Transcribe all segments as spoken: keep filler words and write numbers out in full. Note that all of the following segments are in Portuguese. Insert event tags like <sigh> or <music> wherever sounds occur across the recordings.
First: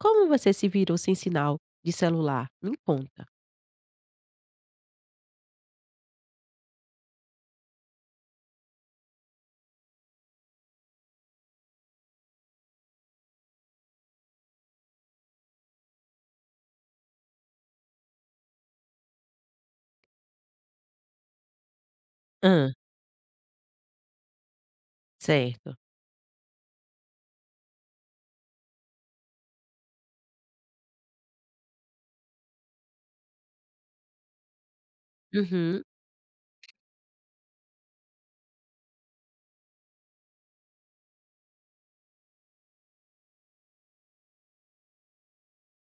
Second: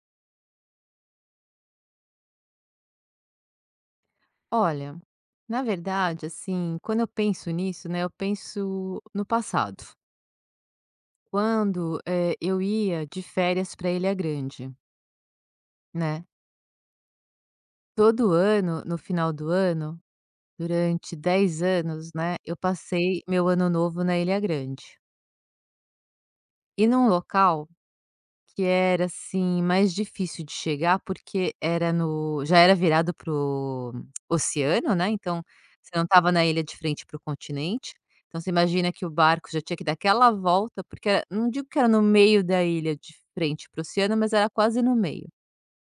Como você se virou sem sinal de celular? Me conta. Olha, na verdade, assim, quando eu penso nisso, né, eu penso no passado. Quando, eh, eu ia de férias para Ilha Grande, né? Todo ano, no final do ano, durante dez anos, né, eu Hã, passei meu ano novo na Ilha Grande. certo. E num local que era, assim, mais difícil de chegar, porque era no já era virado pro oceano, né, então Uhum, você não estava na ilha de frente para o continente. Então você imagina que o barco já tinha que dar aquela volta, porque era não digo que era no meio da ilha de frente para o oceano, mas era quase no meio,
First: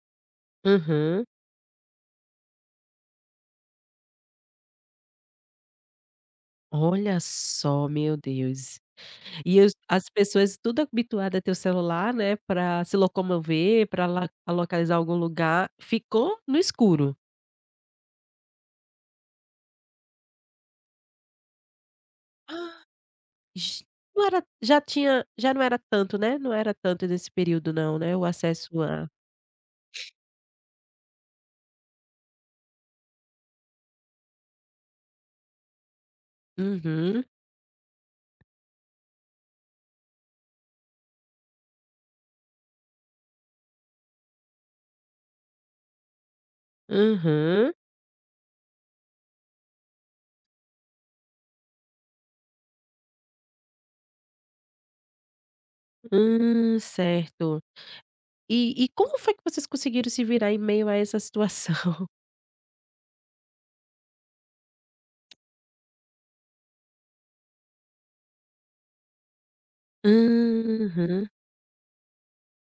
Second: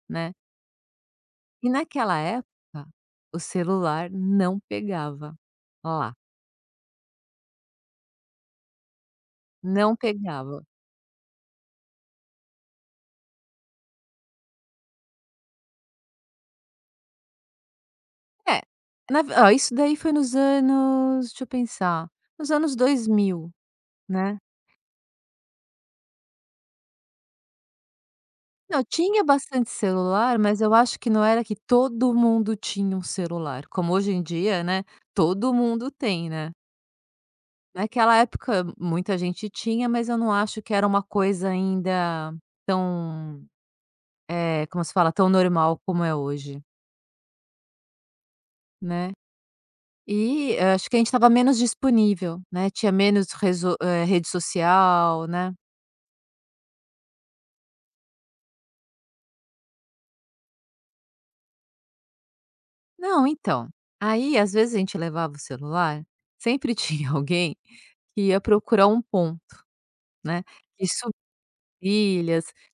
né. uhum. E naquela época, o celular não pegava, lá, Olha só, meu Deus. E os não as pessoas pegava. tudo habituada a ter o celular, né, pra se locomover, pra la localizar algum lugar, ficou no escuro. É, na ó, isso daí foi nos anos deixa eu pensar, nos anos Ah, dois mil, ge Não né. era, já tinha, já não era tanto, né, não era tanto nesse período não, né, o acesso Não, a tinha bastante celular, mas eu acho que não era que todo mundo tinha um celular, como hoje em dia, né, todo mundo tem, né. uhum, Naquela época muita gente tinha, mas eu não acho que era uma coisa ainda tão, eh, como se fala? Tão normal como é hoje, uhum. né. E, eh, acho que a gente estava menos disponível, né, tinha menos reso eh, rede social, né. Hum, certo. E e como foi que vocês conseguiram se virar em meio a essa situação? Não, então, aí às vezes a gente levava o celular, sempre tinha <laughs> alguém que ia procurar um pão. <laughs> Né, que subia Aham,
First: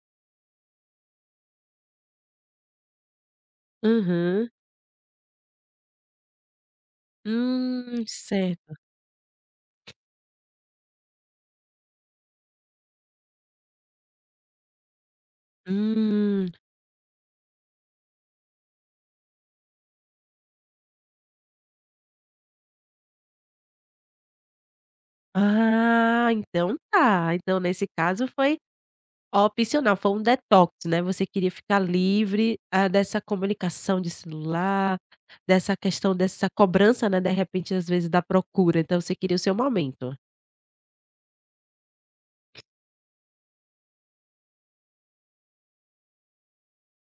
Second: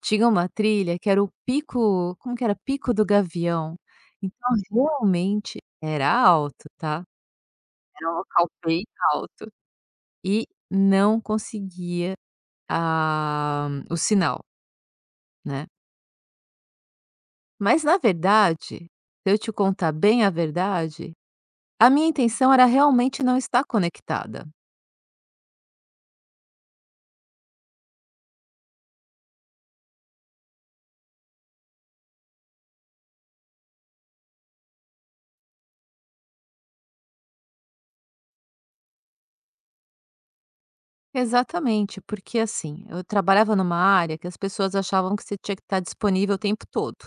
tinha uma trilha que era o pico como que era? Pico do Gavião, aham. então realmente era alto, tá, Hum, era um local certo. bem alto e não conseguia a o sinal, né. Hum. Mas na verdade, se eu te contar bem a verdade, a minha intenção era realmente não estar conectada. Ah, então tá. Então nesse caso foi opcional, foi um detox, né, você queria ficar livre, ah, dessa comunicação de celular, dessa questão, dessa cobrança, né, de repente, às vezes, da procura, então você queria o seu momento. Exatamente, porque assim, eu trabalhava numa área que as pessoas achavam que você tinha que estar disponível o tempo todo.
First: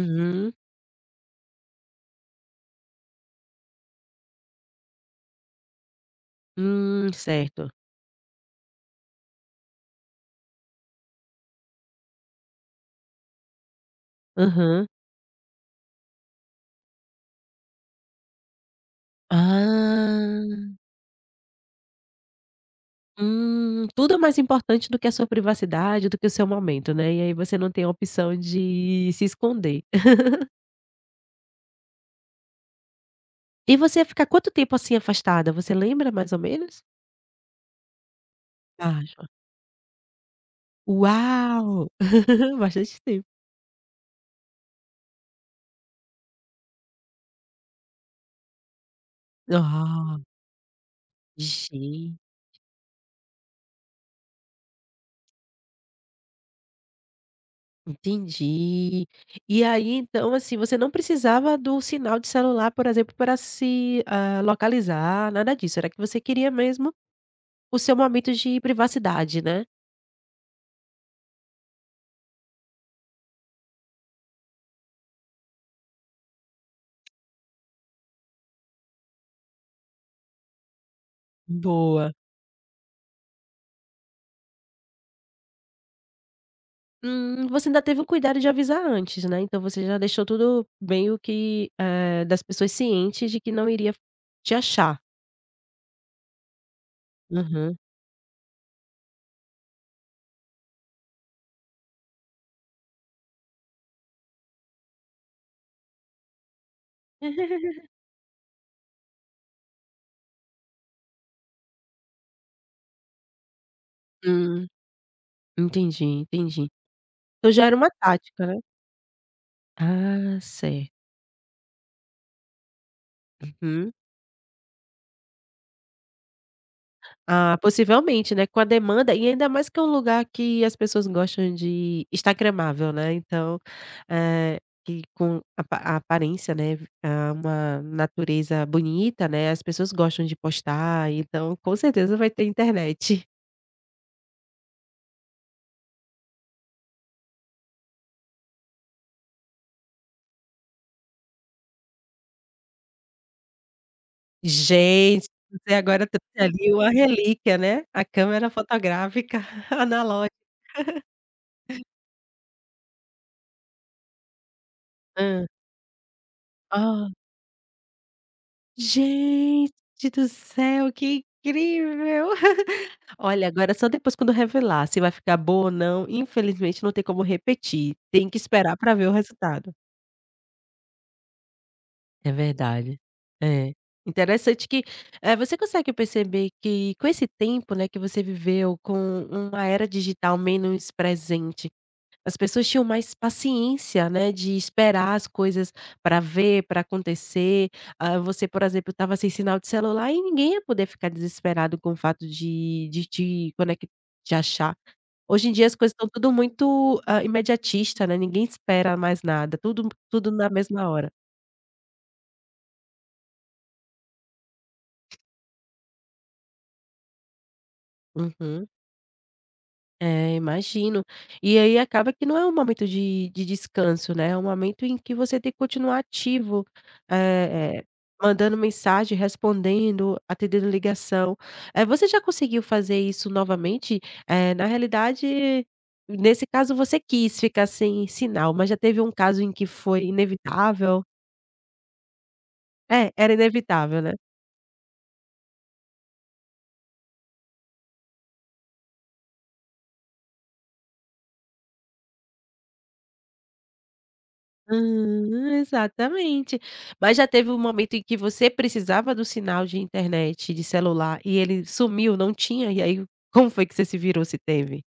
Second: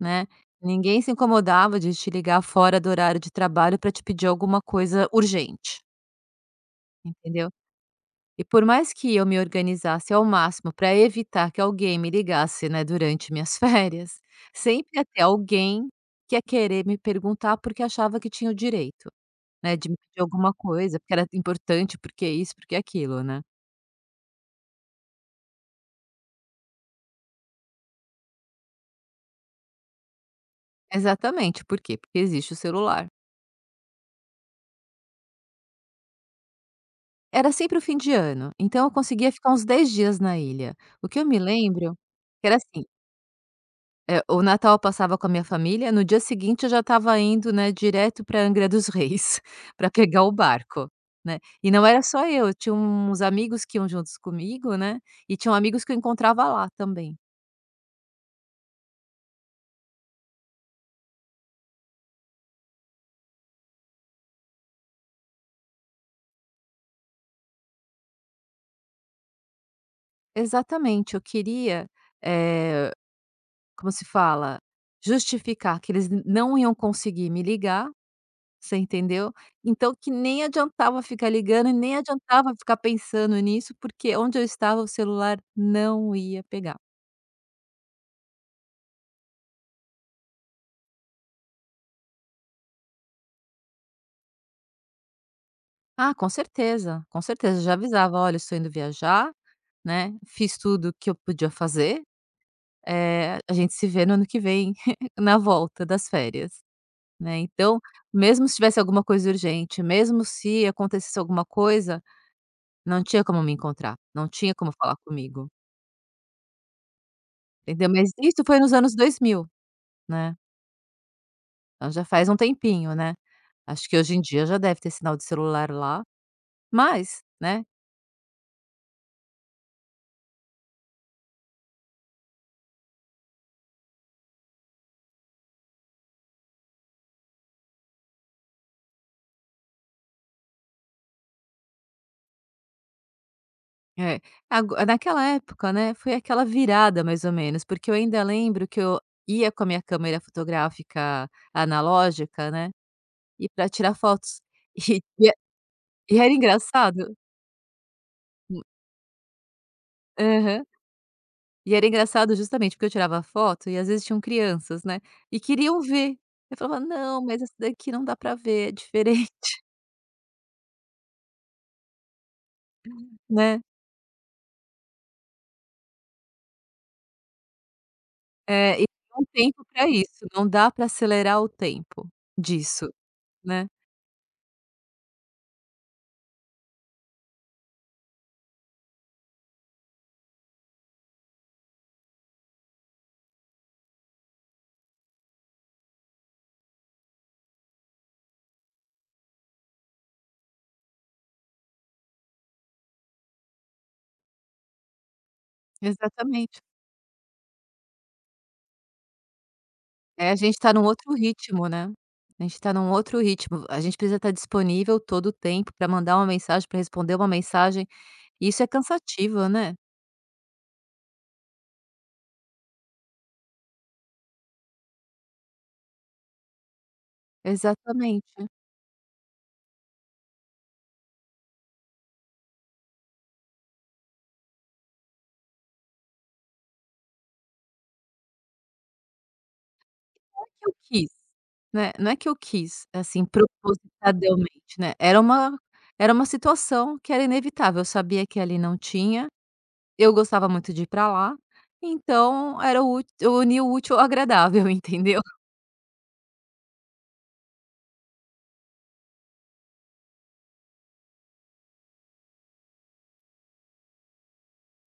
Né, ninguém se incomodava de te ligar fora do horário de trabalho para te pedir alguma coisa urgente, Hum, entendeu. certo. E por mais que eu me organizasse ao máximo para evitar que alguém me ligasse, né, durante minhas <laughs> férias, Aham. sempre ia ter alguém que ia querer me perguntar, porque achava que tinha o direito, né, de me pedir alguma Ah. coisa, porque era importante, porque isso, porque aquilo, né. Hum, tudo é mais importante do que a sua privacidade, do que o seu momento, né, e aí você não tem a opção de se esconder. <laughs> Exatamente, por quê? Porque existe o celular. E você ia ficar quanto tempo, assim, afastada, você lembra mais ou menos? Era sempre o fim de ano, então eu Ah, joia. conseguia ficar uns dez dias na ilha. O que eu me Uau! lembro que era <laughs> assim Bastante tempo. é, o Natal eu passava com a minha família, no dia seguinte eu já estava indo, né, direto para Angra dos Reis, <laughs> para Ah, pegar o barco, né. E não era gen só eu, tinha uns amigos que iam juntos comigo, né, e tinham amigos que eu encontrava lá também. Entendi. E aí, então, assim, você não precisava do sinal de celular, por exemplo, para se, ah, localizar, nada disso, era que você queria mesmo o seu momento de privacidade, né? Exatamente, eu queria, eh, como se fala? Justificar que eles n não iam conseguir me ligar, você entendeu? Então que nem adiantava ficar ligando e nem Boa. adiantava ficar pensando nisso, porque onde eu estava o celular não ia pegar. Hum, você ainda teve o cuidado de avisar antes, né, então você já deixou tudo meio que, eh, das pessoas cientes de que não iria te achar. Ah, com certeza, com certeza. Já Aham. avisava: "Olha, eu estou indo viajar, né, fiz tudo que eu podia fazer, eh, a gente se vê no ano que vem <laughs> na volta das férias", né. <laughs> Então, mesmo se tivesse alguma coisa urgente, mesmo se acontecesse alguma coisa, não tinha como me encontrar, não tinha Hum, como falar comigo, entendi, entendi. Então já era uma entendeu. Mas isso tática, né? foi nos anos dois mil, né, Ah, certo. então já faz um tempinho, né. Acho Uhum. que hoje em dia já deve ter sinal de celular lá, mas, Ah, né. possivelmente, né, com a demanda, e ainda mais que é um lugar que as pessoas gostam de instagramável, né, então, eh, que com a pa a aparência, né, hã, uma natureza bonita, né, as pessoas gostam de postar, então com certeza vai ter internet. É, ago naquela época, né, foi aquela virada mais ou menos, porque eu ainda lembro que eu ia com a minha câmera fotográfica analógica, né, e para tirar fotos. <laughs> E Gente, e é- você agora e era trouxe ali uma engraçado relíquia, né, a câmera hum, fotográfica <laughs> analógica. aham. E era engraçado justamente porque eu tirava foto e às vezes tinham crianças, né, e Hã. queriam ver. Eu falava: Ó, "Não, mas essa daqui não dá para ver, é diferente", gente <laughs> do céu, que incrível. Olha, né. agora só depois, quando revelar, se vai ficar boa ou não, infelizmente não tem como repetir, tem que esperar É, e para ver o não tem um tempo resultado. para isso, não dá para acelerar o tempo É disso, verdade. né. É. Interessante que, eh, você consegue perceber que com esse tempo, né, que você viveu com uma era digital menos presente, as pessoas tinham mais paciência, né, de esperar as coisas para ver, para acontecer. Ah, você, por exemplo, estava sem sinal de celular e ninguém ia poder ficar desesperado com o fato de de te conec de achar. Hoje em dia as coisas estão tudo Exatamente. muito, hã, imediatista, né, ninguém espera mais nada, tudo tudo É, a na gente tá num mesma hora. outro ritmo, né. A gente tá num outro ritmo. A gente precisa estar disponível todo o tempo para mandar uma mensagem, para responder uma mensagem. E isso Uhum. é cansativo, né. É, imagino. E aí acaba que não é um momento de de descanso, né, é um momento em que você tem que continuar ativo, eh eh, Exatamente. Não mandando mensagem, respondendo, atendendo ligação. Eh, você já conseguiu fazer isso novamente? Eh, na realidade, nesse caso você quis ficar sem sinal, mas já teve um caso em que foi é que eu inevitável? quis, né, não é que eu quis, É, assim, era inevitável, né? propositadelmente, né. Era uma era uma situação que era inevitável. Eu sabia que ali não tinha, eu gostava muito de ir para lá, então era o ú eu uni o útil ao agradável, <laughs> entendeu? Hã, exatamente. Mas já teve um momento em que você precisava do sinal de internet, de celular, e ele sumiu, não tinha, e aí como foi que você se virou, se teve?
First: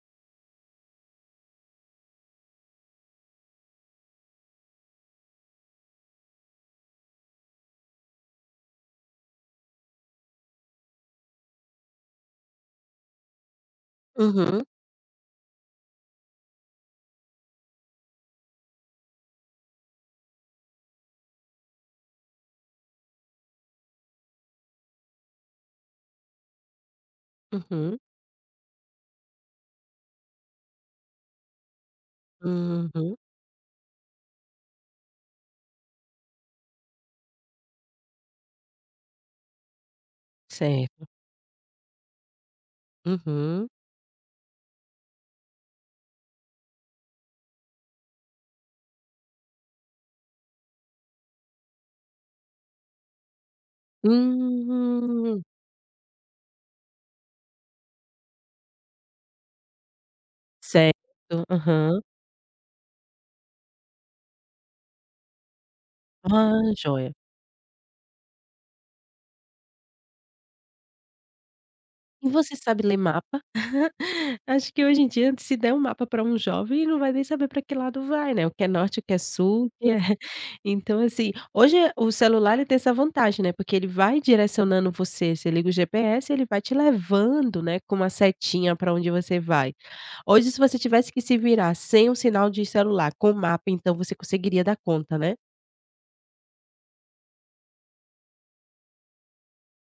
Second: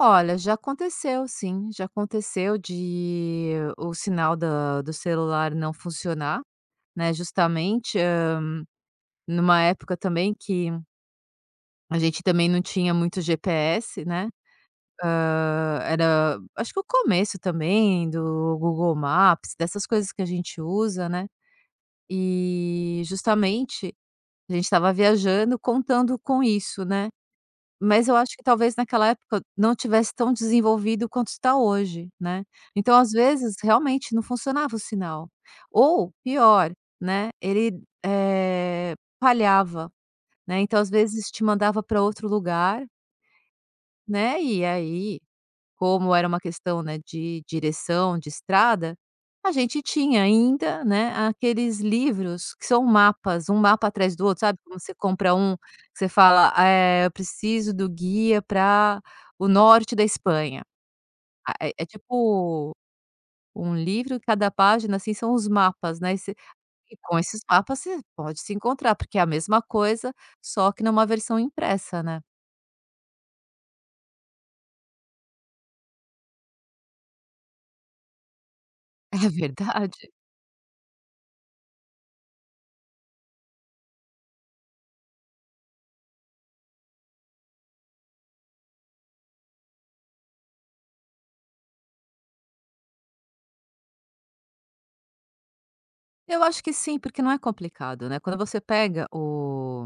Olha, já aconteceu sim, já aconteceu de o sinal da do celular não funcionar, né, justamente, hã, numa época também que a gente também não tinha muito G P S, né, Uhum, hã, era acho que o começo também do Google Maps, dessas coisas que a gente usa, né, e justamente a gente estava viajando contando com isso, né. uhum, Mas eu acho que talvez naquela época não tivesse tão desenvolvido quanto está hoje, né. Então, às Uhum, vezes, realmente não funcionava o sinal. Ou pior, né, ele, eh, falhava, né, então às certo. vezes te mandava para outro lugar, Uhum. né, e aí como era uma questão, né, de direção, de estrada, a gente tinha ainda, né, aqueles livros que são mapas, um mapa atrás do outro, sabe, quando você compra Hum, um, você fala: "Eh, eu preciso do guia para o norte da Espanha". certo. Ah, é é Aham. tipo um livro, cada página, assim, são os mapas, né, e você Ah, e joia. com esses mapas você pode se encontrar, porque é a mesma coisa, só que numa versão impressa, né. E você sabe ler mapa? Acho que hoje em dia, se der um mapa para um jovem, ele não vai nem saber para que lado vai, né, o que é norte, o que é <laughs> É sul, o que é verdade. <laughs> então assim, hoje o celular ele tem essa vantagem, né, porque ele vai direcionando você, você liga o G P S, ele vai te levando, né, com uma setinha para onde você vai. Hoje, se você tivesse que se virar sem o sinal de celular, com o mapa, então você conseguiria dar conta, né? Eu acho que sim, porque não é complicado, né, quando você pega o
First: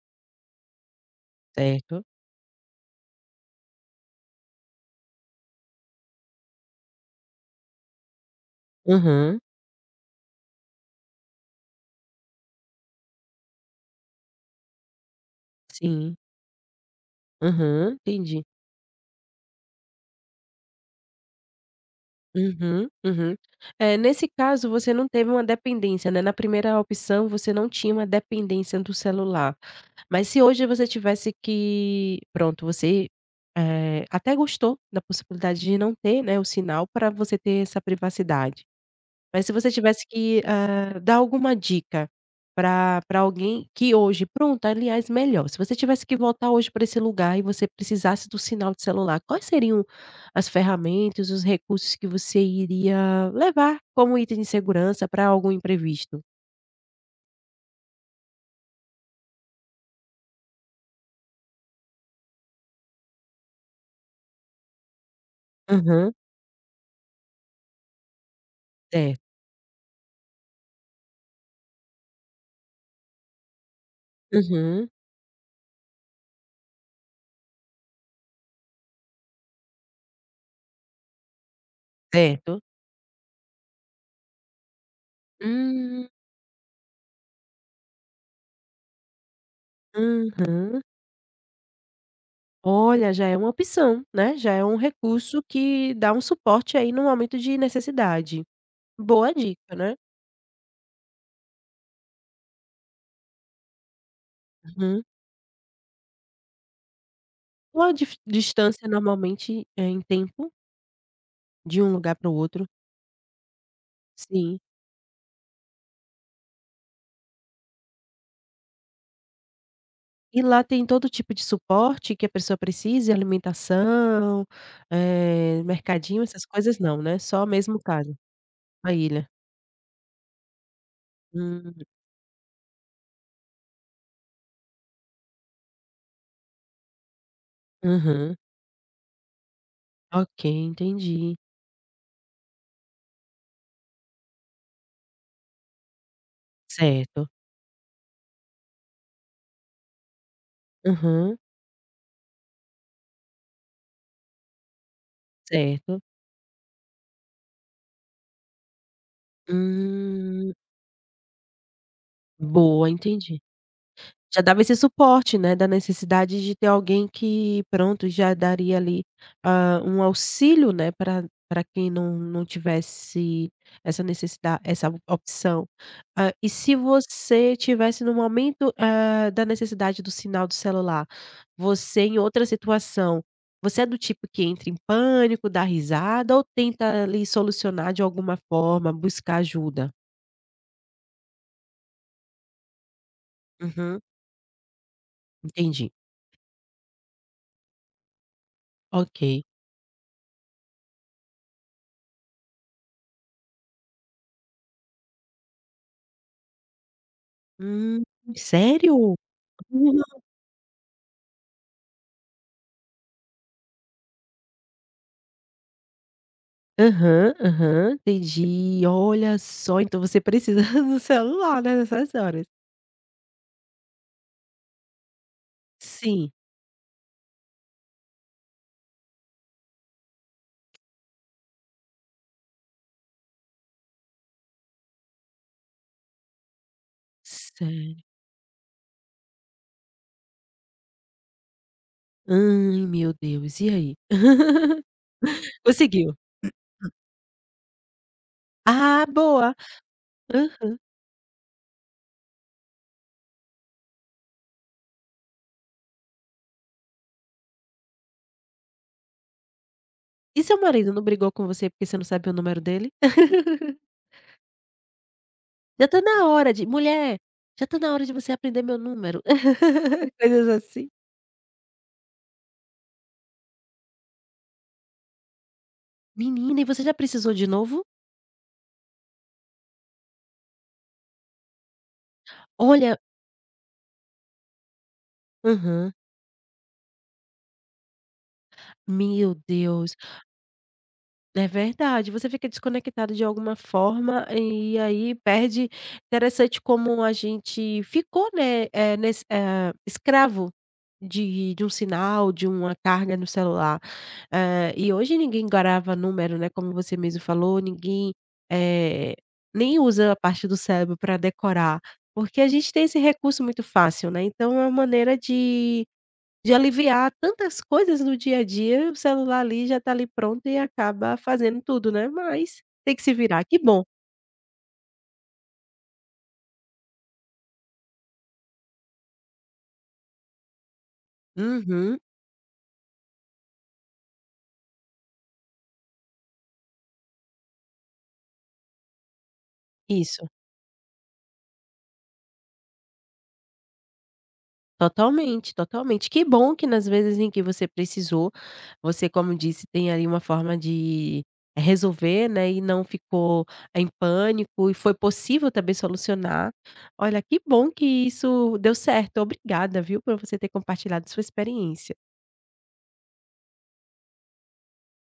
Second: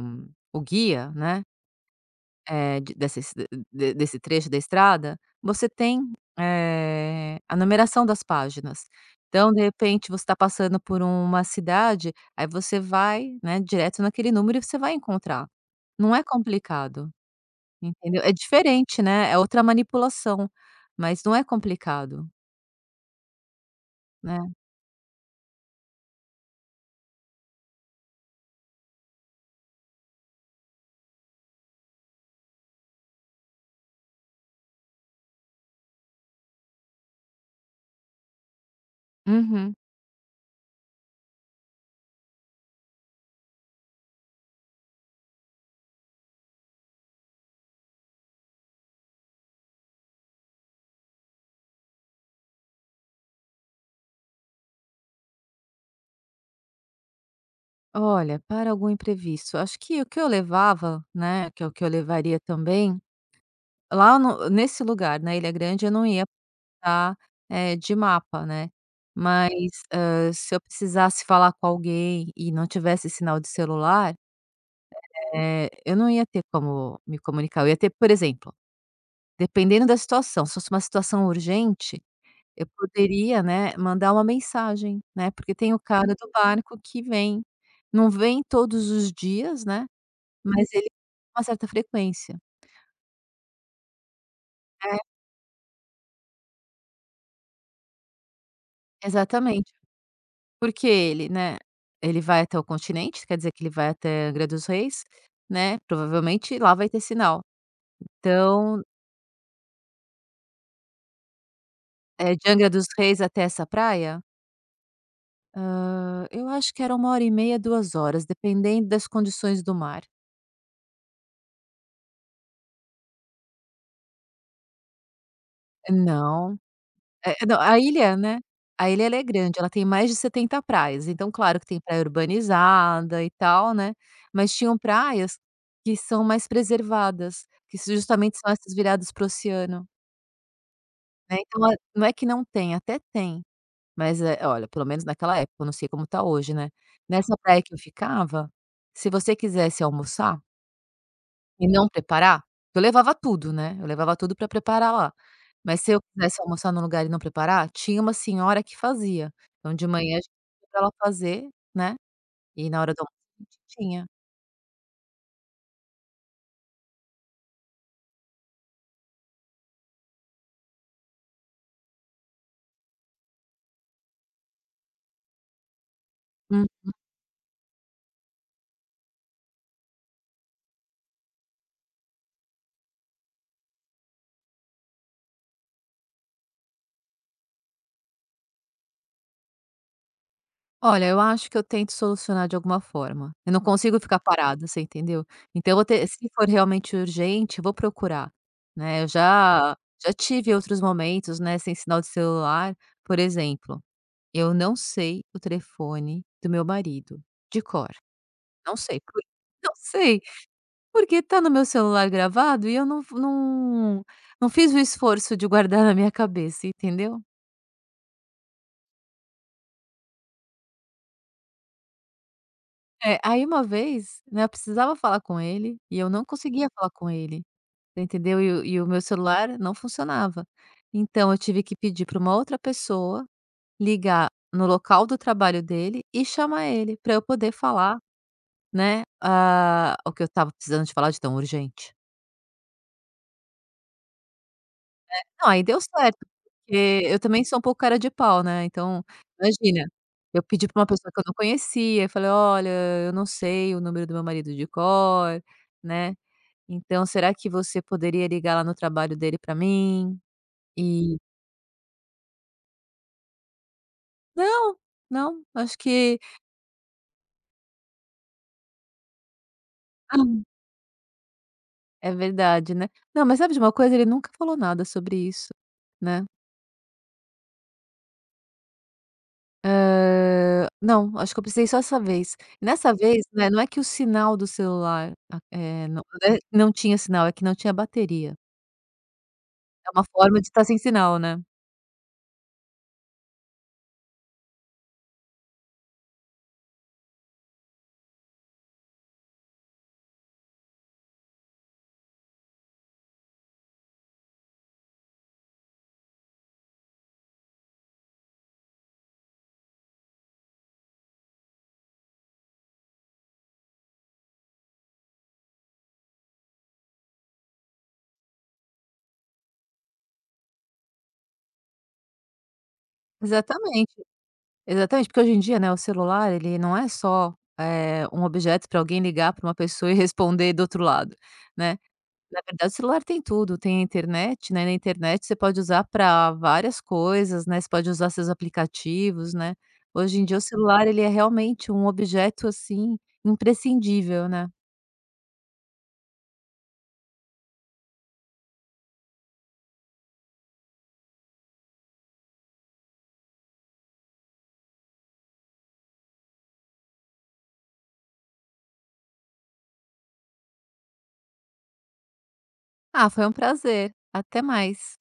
o guia, né, Certo. eh, de dessa de desse trecho da estrada, você tem, eh, a numeração das páginas. Uhum. Então, de repente, você está passando por uma cidade, aí você vai, né, direto naquele número e você vai encontrar. Não Sim. é complicado, Uhum, entendeu? É entendi. diferente, né, é outra manipulação, mas não é complicado, Uhum, uhum. Eh, nesse né. caso você não teve uma dependência, né, na primeira opção você não tinha uma dependência do celular, mas se hoje você tivesse que pronto, você, eh, até gostou da possibilidade de não ter, né, o sinal para você ter essa privacidade. Mas se você Uhum. tivesse que, ah, dar alguma dica para para alguém que hoje pronto, aliás, melhor, se você tivesse que voltar hoje para esse lugar e você precisasse do sinal de celular, quais seriam as ferramentas, os recursos que você iria levar como item de segurança para algum imprevisto? Olha, para algum imprevisto, acho que o que eu levava, né, que é o que eu levaria também, lá no nesse lugar, na Ilha Grande, eu não Aham, ia precisar, eh, de mapa, né. certo. Mas, hã, se eu precisasse falar com alguém e não tivesse sinal de celular, Uhum, eh, eu não ia ter como me comunicar. Eu ia ter, por exemplo, dependendo da situação, se fosse uma situação urgente, certo. eu poderia, né, mandar uma mensagem, né, porque tem o Hum, cara do barco que vem. Não vem todos os dias, né. Mas uhum. ele tem uma certa frequência. Olha, já é uma opção, né, já é um É, recurso que dá um suporte aí no momento de necessidade. Boa exatamente. dica, né. Porque ele, né, ele vai até o continente, quer dizer que ele vai até Angra dos Uhum. Reis, né, provavelmente lá vai ter sinal. Qual a dif Então, distância normalmente, é em tempo, de um lugar para o eh, de outro? Angra dos Reis até essa praia, Sim. hã, eu acho que era uma hora e meia, duas horas, dependendo das condições do mar. E lá tem todo tipo de suporte que a pessoa precise, alimentação, eh, mercadinho, essas Não. coisas não, né, É, só não, mesmo a caso, ilha, né, a a ilha ela é ilha. grande, ela tem mais de setenta praias, então claro que Hum, tem praia urbanizada e tal, né, mas tinham praias que são mais preservadas, que s aham. justamente são essas viradas para o oceano, Ok, entendi. né, então a não é que não tem, até tem, mas, eh, olha, pelo menos naquela época, eu não sei como tá hoje, né. Certo. Nessa praia que eu ficava, se você quisesse almoçar Aham, e não preparar, eu levava tudo, né, eu levava tudo para preparar lá. Mas se certo. eu quisesse almoçar num lugar e não preparar, tinha uma senhora que fazia. Então de manhã a gente Hum, pedia pra ela fazer, né, e na boa, hora do almoço entendi. a gente tinha. Já dava esse suporte, né, da necessidade de ter alguém que pronto, já daria ali, hã, um auxílio, né, para para quem não não tivesse essa necessidade, essa op- opção. Hã, e Hum. se você tivesse no momento, hã, da necessidade do sinal do celular, você em outra situação, você é do tipo que entra em pânico, dá risada ou tenta ali solucionar de alguma forma, buscar ajuda? Olha, eu acho que eu tento solucionar de alguma forma. Eu não Uhum, consigo ficar parada, você entendeu? Então eu vou entendi. ter se for realmente urgente, eu vou procurar, né. Eu Ok. já já tive outros momentos, né, sem sinal de celular, por exemplo, eu não sei o telefone do meu marido, de cor. Hum, Não sei sério? por não sei, porque tá no meu celular gravado e eu não não não fiz o esforço de guardar na minha cabeça, entendeu? Aham, aham, entendi. Olha só, então você precisa <laughs> do celular, né, nessas horas. É, aí uma vez, né, eu precisava falar com ele e eu não Sim, conseguia falar com ele, você entendeu? E o e o meu celular não funcionava. Então eu tive que pedir para uma outra pessoa ligar no local do trabalho dele e chamar ele para eu poder sério. falar, né, ah, o que eu estava precisando de falar de tão urgente. Ai, meu Deus, e aí? <laughs> Não, aí deu Conseguiu? certo, porque eu também sou um pouco cara de pau, né, então, Ah, boa. imagina, eu pedi Hã, pra uma pessoa que eu não conhecia, eu falei: "Olha, eu não sei o número do meu marido de cor, né, então será que você poderia ligar lá no trabalho dele pra mim?" e seu marido não E brigou com você porque você não sabe o número dele? <laughs> não, não, acho "Já tá que na hora de mulher, já tá na hora de você aprender meu número". <laughs> Coisas assim. é verdade, né. Não, mas sabe de uma coisa, ele nunca falou nada sobre isso, né. Menina, e você já precisou de novo? Hã, não, acho que eu precisei só essa vez. Nessa Olha, vez, né, não é que o sinal do celular, a eh, aham. não é não tinha sinal, é que não tinha bateria. Meu É Deus. uma forma de estar sem sinal, né. É verdade, você fica desconectado de alguma forma, e aí perde. Interessante como a gente ficou, né, eh, nesse eh, escravo de de um sinal, de uma carga no celular. Eh, e hoje ninguém grava número, né, como você mesmo falou, ninguém, eh, nem usa a parte do cérebro para decorar, porque a gente tem esse recurso muito fácil, né, então é uma maneira de de aliviar tantas coisas no dia a dia, o celular ali já tá ali pronto e acaba fazendo tudo, né, mas tem que se virar, que bom. Exatamente, exatamente, porque hoje em dia, né, o celular ele não é só, eh, um objeto pra alguém ligar pra uma pessoa e <laughs> responder do outro lado, né. Uhum, Na verdade, o celular tem tudo, tem a internet, né, na internet você pode usar para várias coisas, né, você pode usar seus aplicativos, né. Hoje em isso, dia o celular ele é realmente um objeto, assim, imprescindível, né. totalmente, totalmente. Que bom que nas vezes em que você precisou, você, como disse, tem ali uma forma de resolver, né, e não ficou em pânico e foi possível também solucionar. Olha, que bom que isso deu certo, obrigada, viu, por você ter compartilhado sua experiência. Ah, foi um prazer, até mais.